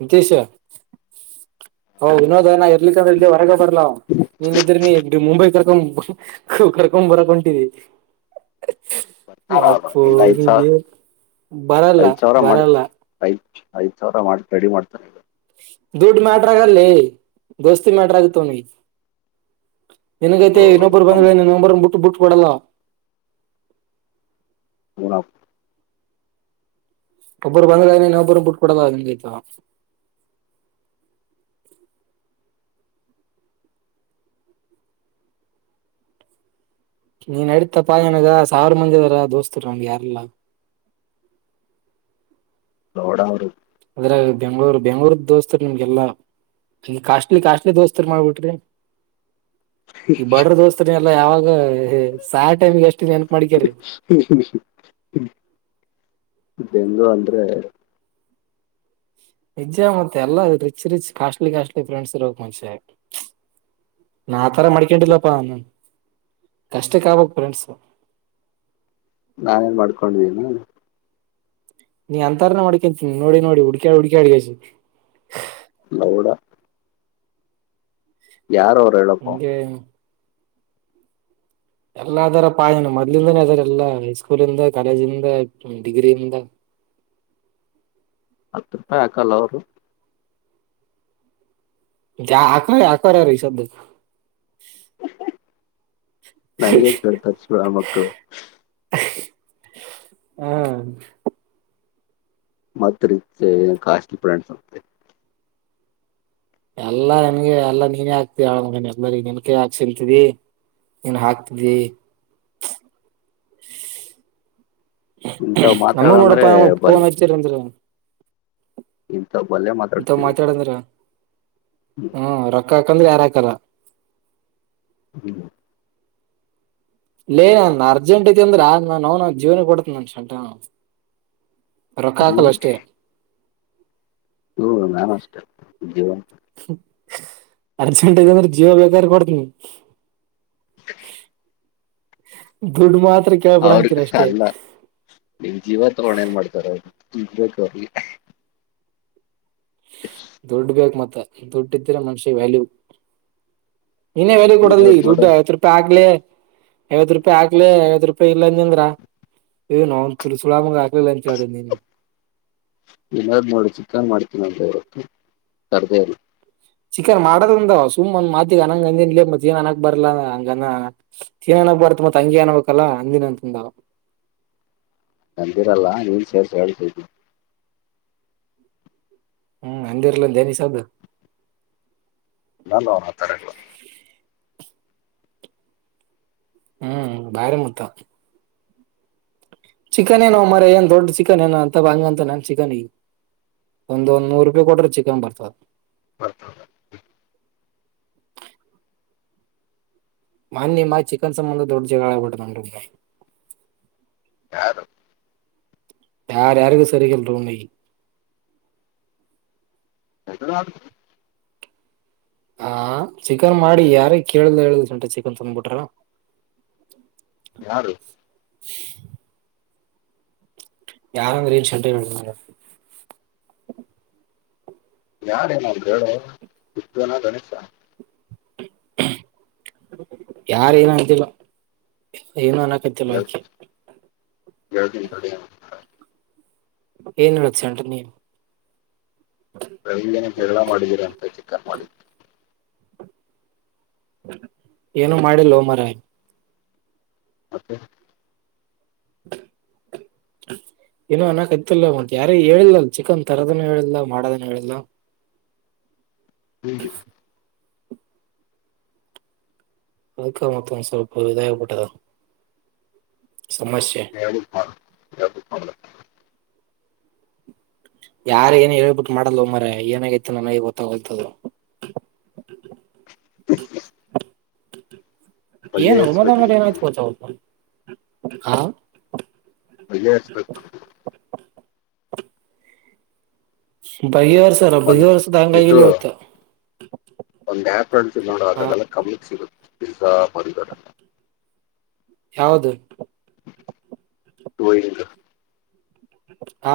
ನಿತೀಶ ವಿನೋದನ ಇರ್ಲಿಕ್ಕ ಹೊರಗ ಬ ಲ್ಲ ನೀನ್ಿದ್ರ ನೀ ಎ ಮುಂಬೈ ಕರ್ಕೊಂಡ್ ಕರ್ಕೊಂಡ್ ಬರಕ್ ಹೊಂಟರಿ ಬರ್ತಾರ ಅವ್ರು ಅಪ್ಪ ಇಲ್ಲ ಐದ್ ಸಾವಿರ ನಿಗೆ ಬರಲ್ಲ ಐದ್ ಸಾವಿರ ಮಾಡಿ ಬರಲ್ಲ ಐದ್ ಐದ್ ಸಾವಿರ ಮಾಡಿ ರೆಡಿ ಮಾಡ್ತಾನ ಈಗ ದುಡ್ಡು ಮ್ಯಾಟ್ರ ಆಗಲ್ಲಿ ದೋಸ್ತಿ ಮ್ಯಾಟ್ರ ಆಗತ್ನಿ ಎಕ್ಕೆೈತೆ ಇನ್ನೊಬ್ಬರು ನಮ್ ಬಂದ ಇನ್ನೊಬರ ಬಿಟ್ಟ ಬಿಟ್ಟ ಪಡಲ್ಲ ಹ ಅಬರ ಬಂದಲನ ಅಬರ ಬಿಟ್ಕೊಡದಂಗೈತ ನೀನ್ ನಡತ ಪಾಯನಾಗ ಸಾವಿರ ಮಂದಿ ಇದಿದಾರ ದೋಸ್ತರು ನನ್್ಗೆ ಯಾರಲ್ಲ ಹ ನೋಡ ಅವರು ಅದ್ರ ಬೆಂಗ್ಳೂರು ಬೆಂಗಳೂರ್ ದೋಸ್ತರು ನಿಮ್ಗೆಲ್ಲಾ ಈ ಕಾಸ್ಟ್ಲಿ ಕಾಸ್ಟ್ಲಿ ದೋಸ್ತರ್ ಮಾಡ್ಬಿಟ್ರಿ ಈ ಬಡ್ರ ದೋಸ್ತಾನ ಎಲ್ಲ ಯಾವಾಗ ಹ ಸಾಯಾ ಟೈಮಿಗೆ ಅಷ್ಟೇ ನೆನಪ ಮಾಡಿಕ್ಯ್ರೀ ಇಂದು ಅಂದ್ರೆ ನಿಜ ಮತ್ತೆ ಎಲ್ಲ rich rich costly costly friends ಇರೋಕ್ ಮುಂಚೆ ನಾ ಆ ತರ ಮಾಡಡಕೊಂಡಿಲ್ಲಪ್ಪ ಅವನ್ ಕಷ್ಟಕ್ಕಾವಕ್ ಪ್ರೆಂಡಸು ನಾೇನ್ ಮಾಡ್ಕೊಂಡಿದ್ದೀನ ನೀ ಅಂತಾರನೆ ಮಾಡಕಂತೀನಿ ನೋಡಿ ನೋಡಿ ಹುಡ್ಕ್ಯಾ ಹುಡ್ಕ್ಯಾ ಅಡ್ಗ ಹೌಡ ಯಾರು ಇಳಪ ಹಂಗೆ ಎಲ್ಲದರ ಪಾಯನ ಮೊದ್ಲಿಂದಾನೇ ಅದಾರೆ ಎಲ್ಲಾ ಸ್ಕೂಲಿಂದ ಕಾಲೇಜಿಂದ ಡಿಗ್ರಿಯಿಂದ [inaudible] ಹತ್ತು ರೂಪಾಯಿ ಹಾಕಲ್ಲ ಅವರು ಆಕ ಆಕಾರ ರ ಈ ಶಬ್ದ ನನಗೆ ಕೇಳ್ತದ ಸ ಮಕ್ಕಳು ಹ್ಮ ಮತ್ ರೀತಿ ಕಾಸ್ಟ್ಲಿ ಪಡಸ ಎಲ್ಲಾ ನನ್ಗೆ ಎಲ್ಲಾ ನೀನೇ ಹಾಕ್ತ ಅವಗ ಎಲ್ರಿ ನನ್ಕ ಹಾಕ್ಸಲ್ತಿದಿ ಏನ್ ಹಾಕ್ತಿದಿ ಇಂಥ ಮಾತಾಡಂದ್ರೆ ನಮ್ಮನ್ನೋಡಪ್ಪ ಪತ ಅಂದ ಇಂತಬ್ಬಲ್ಲೇ ಇಂತವ್ ಮಾತಾಡ್ತೀನಿ ಮಾತಾಡಂದ್ರ ಹ್ಮ್ ಹ್ಮ ರೊಕ್ಕ ಹಾಕಂದ್ರೆ ಯಾರ ಹಕಲ್ಲ ಹ್ಮ ಇೇ ನ ಅರ್ಜೆಂಟ್ ಐತಿ ಅಂದ್ರೆ ಆ ನಾನನ್ ಜೀವನ ಕೊಡತ ನನ್ ಶಂಟ ರೊಕ್ಕ ಹಾಕಲ್ಲ ಅಷ್ಟೇ ಹ್ಮ ನಾನು ಅಷ್ಟ ಅರ್ಜೆಂಟಂದ್ರ ಜೀವ ಬೇಕಾರ್ ಕೊಡ್ತನಿ ಗುಡ್ಮತ್ ಅವ್ರ ಅಲ್ಲ ನಿನ್ ಜೀವ ತಗೋೊಂಡ ಏನ್ ಮಾಡ್ತಾರ ಅವರು ಇ ಬ ಅವಿಗೆ ದುಡ್ ಇದ್ದ್ರೆ ಮನುಷ್ಯ ವ್ಯಾಲ್ಯೂ ಇನೇ ವ್ಯಾಲ್ಯೂ ಏನೋ ಕೊಡಲ್ಲಿ ನೋಡು ದುಡ್ಡು ಐವತ್ತು ರೂಪಾಯಿ ಆಗ್ಲೆ ಐವತ್ ರೂಪಾಯಿ ಹಾಕ್ಲಿ ಐವತ್ ರೂಪಾಯಿ ಇಲ್ಲ ಅಂದಂದ್ರ ಏ ನನ್ ತು ಸುಲಾಮ ಆಾಕ್ ನದ್ ಮಾಡ ಚಕ್ಕನ್ ಮಾಡ [unintelligible] ಹ ಸರ್ದೇಲ್ಲ ಚಿಕನ್ ಮಾಡದ ಅಂದ ಸು್ ಒ್ ಮಾತಿಗ್ ಅನಂಗ ಅಂದನ್ೇ ಮಏನ್ ಅನಕ್ ಬರ್ಲ ಹಂಗ ಗ್ಬಾರತ ಮತ್ತ ಅಂಗಗೆ ಅನ್ಬೇಕಕ್ಲ್ಲ ಅಂದಿನಂತಂದ ನಂದಿರಲ್ಲ ನೀನ್ ಸೇರ್ಸ ಹೇಳಿ ಹ್ಮ್ ಅಂದಿರ್ಲ್ಲ ದನಿಸ ಅದು ನ ನಣ ತರ ಹ್ಮ್ ಭಾರಿ ಮತ್ತ ಚಿಕನ್ ಏನೋ ಮರ ಏನ್ ದೊಡ್ ಚಿಕನ್ ಏನ ಅಂತ ಬಂಗ ಅಂತ ನಾನ್ ಚಿಕನ್ ಒಂದ ಒ ನೂರು ರೂಪಾಯಿ ಕೊಟ್ರೆ ಚಿಕನ್ ಬರ್ತದ ಮತ ಮಾನ್ಯಮ್ಮ ಚಿಕನ್ ಸಂಬಂಧ ದೊಡ್ಡ ಜಗಳಬಟ್ಟ ನಂಟ ಯಾರು ಯಾರ ಯಾರಗ ಸರಿ ಕೆಲ್ರುಂಗ ಎ ಹಾ ಚಿಕನ್ ಮಾಡಿ ಯಾರ ಕೇಳ್ದ ಹೇಳ್ದಂಟ ಚಿಕನ್ ತಂದಬಿಟ್ರ ಯಾರು [inaudible] ಯಾರುಂದ್ರ ಶಟ ಯಾರೇನಾರರು ಹೇಳ ಸ್ದನ ಗಣೇಶ ಯಾರ ಏನ ಅಂತಿಲ್ಲ ಐನ ಅನ್ನ ಕತ್ತಲ್ಲ ಅದ ಕೇಳ್ತೀನಿ ತಡಿ ಏನ್ ಹೇಳಸಂಟ್ರ ನೀನ್ ಬೆಲ್ಲಿಗೆ ನಿ ಹಳ ಮಾಡಿದ್ದೀರ ಅಂತ ಚಿಕ್ಕನ್ ಮಾಡಿ ಏನು ಮಾಡಿ ಲೋಮರಾಯ ಹತ್ತೆ [inaudible] ಏನೋ ಅನ್ನ ಕತಿಲ್ಲಂಟ ಯಾರೇ ಹೇಳಿಲ್ಲಲ್ ಚಿಕನ್ ತರೋದನ ಹೇಳಿಲ್ಲ ಮಾಡದನ ಹೇಳಿಲ್ಲ [inaudible] ಹು ಅದಕ್ಕ ಮತ್ತೊಂದು ಸ್ವಲ್ಪ ವಿದಾಯ ಪಟ್ಟದ ಸಮಸ್ಯೆ ಹ ಯಾರ ಏನ್ ಹೇಳ್ಬಿಟ್ಟು ಮಾಡಲ್ವ ಮರ ಏನಾಗೈತಿ ನನಗೆ ಗೊತ್ತಾಗತದು [inaudible] ಏನ ಹಮ್ಮದ ಬಗೆಹರಿಸ್ಬೇಕು ಮಾಡನ ನಾನು ಪಚಾವ ಹಾ ಬಗೆಹರಿಸ್ಬೇಕು ನಾನು. ಬಹ ವರ್ ಸರ ಬಹ ವರ್ಷ ದಂಗ ಇಲ್ಲ ಹೊತ ಒಂದು ಆಪ್ರಂಡ ತಿ ನೋಡು ಹಾ ಅದಡೆಲ್ಲ ಕಮ್ಮಕ್ ಸಿಗುತ್ತೆ ಪಿಜಝಾ ಮರಿದೋಡೆಲ್ಲ ಯಾವದು ದು ಹಾ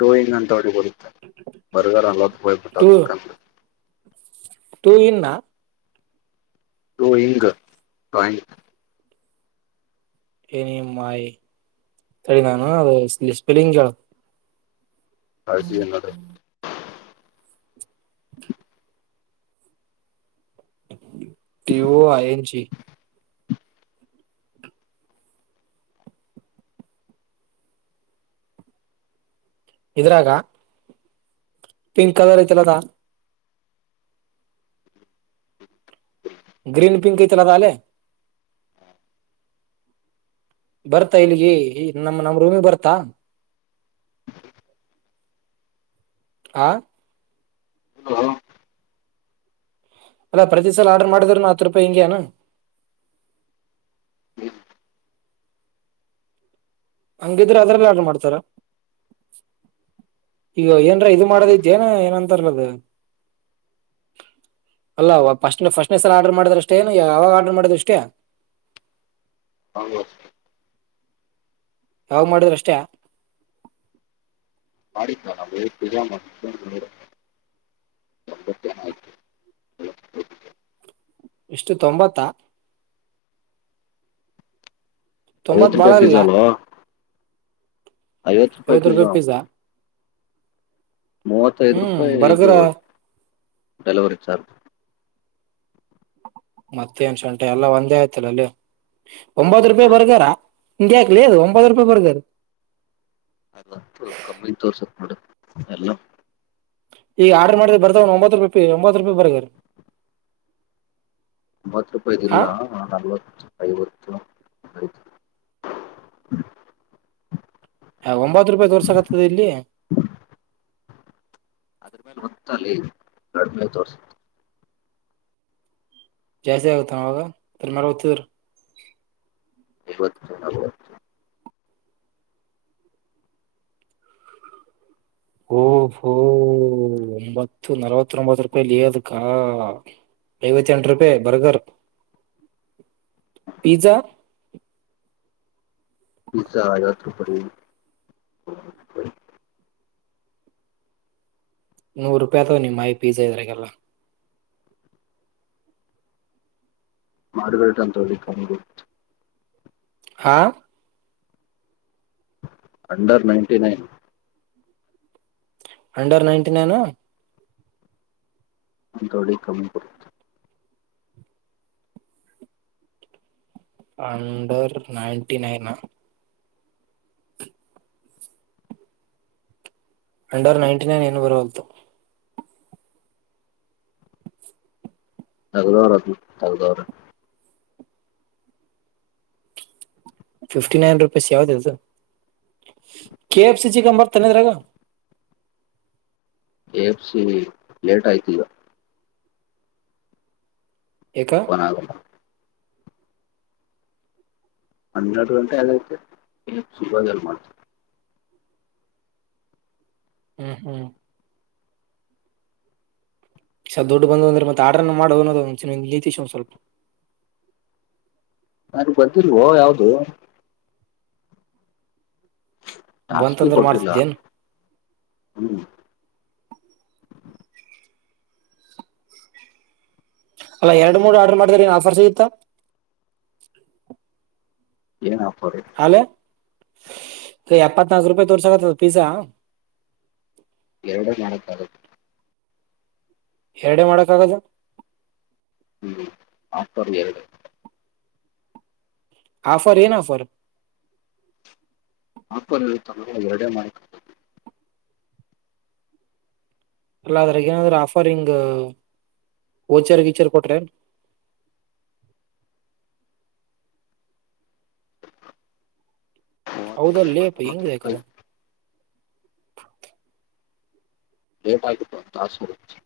ರೋಯಿಂಗ್ ಅಂತ ಹೊಡಿ ಬರುತ್ತೆ ಬರ್ಗರ್ ಅಲ್ಲ [unintelligible] ಹೋಗ್ಬಿಟ್ಟ ಚಿಕನ್ [unintelligible] [unintelligible] ತೂ ಇನ್ನ ಟೂಯಿಂಗ್ [unintelligible] ಏನ ಮಾಯಿ ತಳ [unintelligible] ನಾನು ಅದು ಸ್ಪಿಲಿಂಗ್ ಕ [unintelligible] [inaudible] ಆಳಜನ್ನೋಡ T O I H E ಇದ್ರಾಗ ಪಿಂಕ್ ಕಲರ್ ಐತಲ್ಲ ಅದ ಗ್ರೀನ್ ಪಿಂಕ್ ಆಯ್ತಾ ಅಲ್ಲ [unintelligible] ಅಲೆ [unintelligible] ಬರ್ತಾ ಇಲ್ಲಿಗೆ ನಮ್ಮ [unintelligible] ನಮ್ ರೂಮಿಗೆ ಬರ್ತಾ ಆ ಅಲ್ಲಾ ಪ್ರತಿ ಸಲ ಆರ್ಡರ್ ಮಾಡಿದ್ರನು ಹತ್ ರೂಪಾಯಿ ಹೆಂಗ ಅನ [unintelligible] ಹಂಗಿದ್ರೆ ಅದ್ರಲೇ ಆರ್ಡರ್ ಮಾಡ್ತಾರ ಈಗ ಏನ್ರ ಇದು ಮಾಡದ ಇದ್ದೇಏನ ಏನಂತಾರಲದು ಅಲ್ಲ ಫಸ್ಟ್ ಫಸ್ಟ್ನ ಸರ್ ಆರ್ಡರ್ ಮಾಡಿದ್ ಅಷ್ಟೇನು ಯಾವಾಗ ಆರ್ಡರ್ ಮಾಡಿದ್ ಅಷ್ಟೇ [inaudible] ಹ [unintelligible] ಯಾವ ಮಾಡುದ್ರಷ್ಟೆ ಆಡಿ ಪಜ [unintelligible] [inaudible] ಇಷ್ಟು ತೊಂಬತ್ತ ತೊಂಬತ್ ಐವತ್ತು ಬಾಳ ರೂಪಾಯಿ ಇಲ್ಲ ಪಿಜಾಲ್ವಾ ಐವತ್ತು ರೂಪಾಯಿ ಐವತ್ ಪಿಜಾ ಪಿಜ್ಜಾ ಮೂವತ್ತೈದು ಹ್ಮ್ ರೂಪಾಯಿ ಇದು ಬರ್ಗರ ಡೆಲಿವರಿ ಚಾರ್ಜ್ ಮತ್ತೇನ್ ಸುಂಟ ಎಲ್ಲಾ ಒಂದೇ ಆಯ್ತಿಲ್ಲ ಅಲ್ಲಿ ಒಂಬತ್ತು ರೂಪಾಯಿ ಬರ್ಗಾರ ಇಂಡಗೆಕ್ಲಿ ಅದು ಒಂಬತ್ತು ರೂಪಾಯಿ ಬರ್ಗಾರ್ [unintelligible] ಅಲ್ಲ ಕಮ್ಮಿ ತೋರ್ಸಕ್ ನಡ ಎಲ್ಲ ಈಗ ಆರ್ಡರ್ ಮಾಡ್ರ ಬರ್ದ ಒನ್ ಒಂಬತ್ತು ರೂಪಾಯಿ ಒಂಬತ್ತು ರೂಪಾಯಿ ಬರ್ಗರರ್ ಒಂಬತ್ತು ರೂಪಾಯಿದು ಇಲ್ಲ ನಲ್ವತ್ತು ಐವತ್ತು [inaudible] ಒಂಬತ್ ರೂಪಾಯಿ ತೋರ್ಸಕತ್ತದ ಇಲ್ಲಿ ಅದ್ರ ಮೇಲೆ ಹೊತ್ತ ಲೇ ಕಡಿಮೆ ತೋರಿಸುತ್ತೆ ಜಾಸ್ತಿ ಆಗತ್ತ ನ [unintelligible] [inaudible] ಐವತ್ತು ನಲವತ್ತು ಹ್ಮ ಹು ಒಂಬತ್ತು ನಲವತ್ತುಒಂಬತ್ತು ರೂಪಾಯಿ ಲಿಯದುಕ್ಕಾ ಐವತ್ತೆಂಟ ರೂಪಾಯಿ ಬರ್ಗರ್ [inaudible] ಪೀಜಾ ಪೀಜಾ ಐವತ್ತು ರೂಪಾಯಿ [unintelligible] ನೂರು ರೂಪಾಯಿ ಅಥವಾ ನಿಮ್ಮ [unintelligible] ಪೀಜಾ ಇದ್ರಾಗಲ್ಲ [unintelligible] [inaudible] ಹಾ under ninety nine under ninety nine ಅಂತ ವಡಿ ಕಮ್ಮಿ ಕೊಡುತೇ [unintelligible] under ninety nine under ninety nine ಏನು ಬರತು [inaudible] ತಗದವರ [unintelligible] ತಗದವರ [unintelligible] ಫಿಫ್ಟಿ ನೈನ್ ರುಪೀಸ್ ಯಾವ್ದ [unintelligible] K F C ಸಿಕಂಬರ್ತನ್ನ [unintelligible] K F C ಲಿ ಲೇಟ್ ಆಯ್ತ ಈಗ ಯಾಕ ಓಪನ್ ಆಗಲ್ಲ ಹನ್ನೆರಡು ಗಂಟೆ ಆಗೈತೆ ಕೆ ಎಫ್ ಸಿ ಇವಾಗೆಲ್ಲ್ ಮಾಡ್ತಾರೆ ಹ್ಮ್ ಹ್ಮ್ ಸಾ ದುಡ್ಡ್ ಬಂದಂದ್ರ ಮತ್ತೆ ಆಡ್ರನ್ನ ಮಾಡು ಅನ್ನೋದು ಒಂದ [unintelligible] ಒಂದ್ ಸ್ವಲ್ಪ [inaudible] ನನಗ್ ಬಂದಿಲ್ವೋ ಯಾವ್ದು ಟಾಸ್ಕು ಬಂತಂದ್ರೆ ಕೊಟ್ಟಿಲ್ಲ ಮಾಡ್ತಿದ್ದೇನ್ ಹ್ಮ್ ಅಲ್ಲ ಎರಡು ಮೂರು ಆರ್ಡರ್ ಮಾಡಿದ್ರ ಏನ್ ಆಫರ್ ಸಿಗತ್ತಾ ಏನ್ ಆಫರು ಏ ಎಪ್ಪತ್ತ್ನಾಕ್ ರೂಪಾಯಿ ತೋರ್ಸಕತ್ತದ ಪಿಜ್ಜಾ ಎರಡೇ ಮಾಡಕ್ಕಾಗದು ಎರಡೆ ಮಾಡಕ್ಕಾಗದು ಹ್ಮ ಅಂಥವರಿಗೆ ಎರಡೇ ಆಫರ್ ಏನ ಆಫರ್ ಆಫರ್ ಇರುತ್ತಲ್ಲ ಎರಡೇ ಮಾಡಕ್ಕಾಗದು ಅಲ್ಲ ಅದ್ರಾಗ ಏನಾದ್ರ ಆಫರ್ ಹಿಂಗ ವೋಚರ್ ಗೀಚರ್ ಕೊಟ್ರೆನ್ [inaudible] ಮೂವತ್ತೈದು ಹೌದಲ್ಲೇ ರೂಪಾಯಿ ಅಪ್ಪ ಹೆಂಗ ನಲ್ವತ್ತು ರೇಕದ ರೂಪಾಯಿ ಲೇಟ್ ಆಯ್ತಪ್ಪ ಟಾಸ್ಕ್ [unintelligible]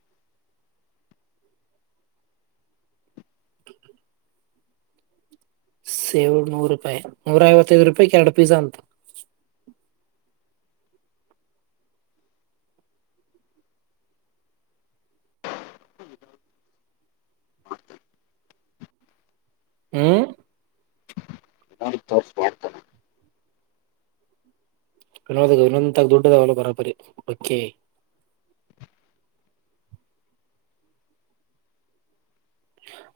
ಸೇವುಡ್ ನೂರು ರೂಪಾಯಿ ನೂರ ಐವತ್ತೈದು ರೂಪಾಯಿಗ್ ಎರಡು ಪಿಜಾ ಅಂತ ಹ್ಮ ಅರ್ದ್ ತಾಸ್ ಮಾಡ್ತೆನ ವಿನೋದಗ್ ವಿನಂತಾಗ ದುಡ್ಡದಾವಲ್ಲ ಬರಬರಿ ಓಕೆ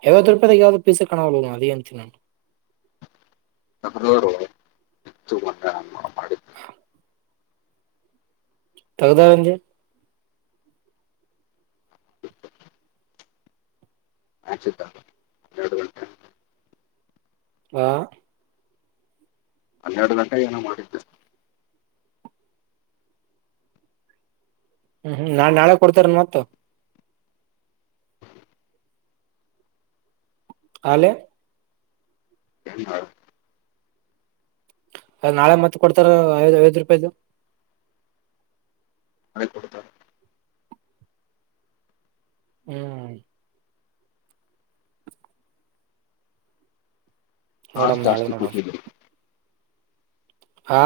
ಐವತ್ತು ರೂಪಾಯಿದಾಗ ಯಾವ್ದ್ ಪೀಸೆ ಕಾಣಾವಲ್ಲ ಅದೇಂತೀ ನಾನು ತಕ್ರೋಡು ತಗದಾಂಗೆ ಅಚ್ಯುತಾ ಹಾ ಹನ್ನೆರಡು ಗಂಟೆಗೆ ಏನೋ ಮಾಡಿದ್ದೆ ಹ್ಮ್ ಹ್ಮ್ ನಾನ್ ನಾಳೆ ಕೊಡ್ತಾರನ್ ಮತ್ತ ಅಲೆೇ ಏನ್ ಮಾಡ ಅ ನಾಳೆ ಮತ್ತ್ ಕೊಡ್ತಾರ ಐದ್ ಐವತ್ತ್ ರೂಪಾಯ್ದು ಕೊಡ್ತಾರೆ ಹ್ಮ ಹಾಸ್ ನೋಡಮ್ ನಾಳೆ ಜಾಸ್ತಿ ನೋಡಮ್ ಕೂಟ್ಟಿದ್ರಿ ಹಾ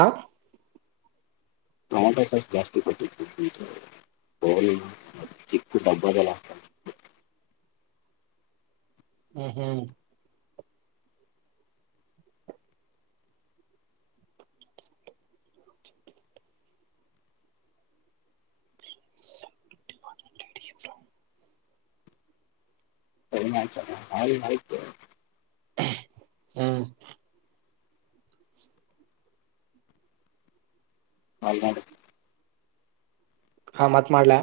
ಟಮೋಟೋ ಸಾಸ್ ಜಾಸ್ತಿ ಕೊಟ್ಟಿದ್ರಿ ಪಿಜ್ಜಾ [unintelligible] ಚಿಕ್ಕ್ ಡಬ್ಬದಲ್ಲಾಕ್ ಕಳ್ಸ್ಬಿಡು ಹ್ಮ ಹ್ಮ್ [inaudible] ಟೈಮ್ ಆಯ್ತಲ್ಲ [unintelligible] ಆಯ್ತು ಹ್ಮ ಅಲ್ನೋಡು ಹಾ ಮತ್ ಮಾಡ್ಲ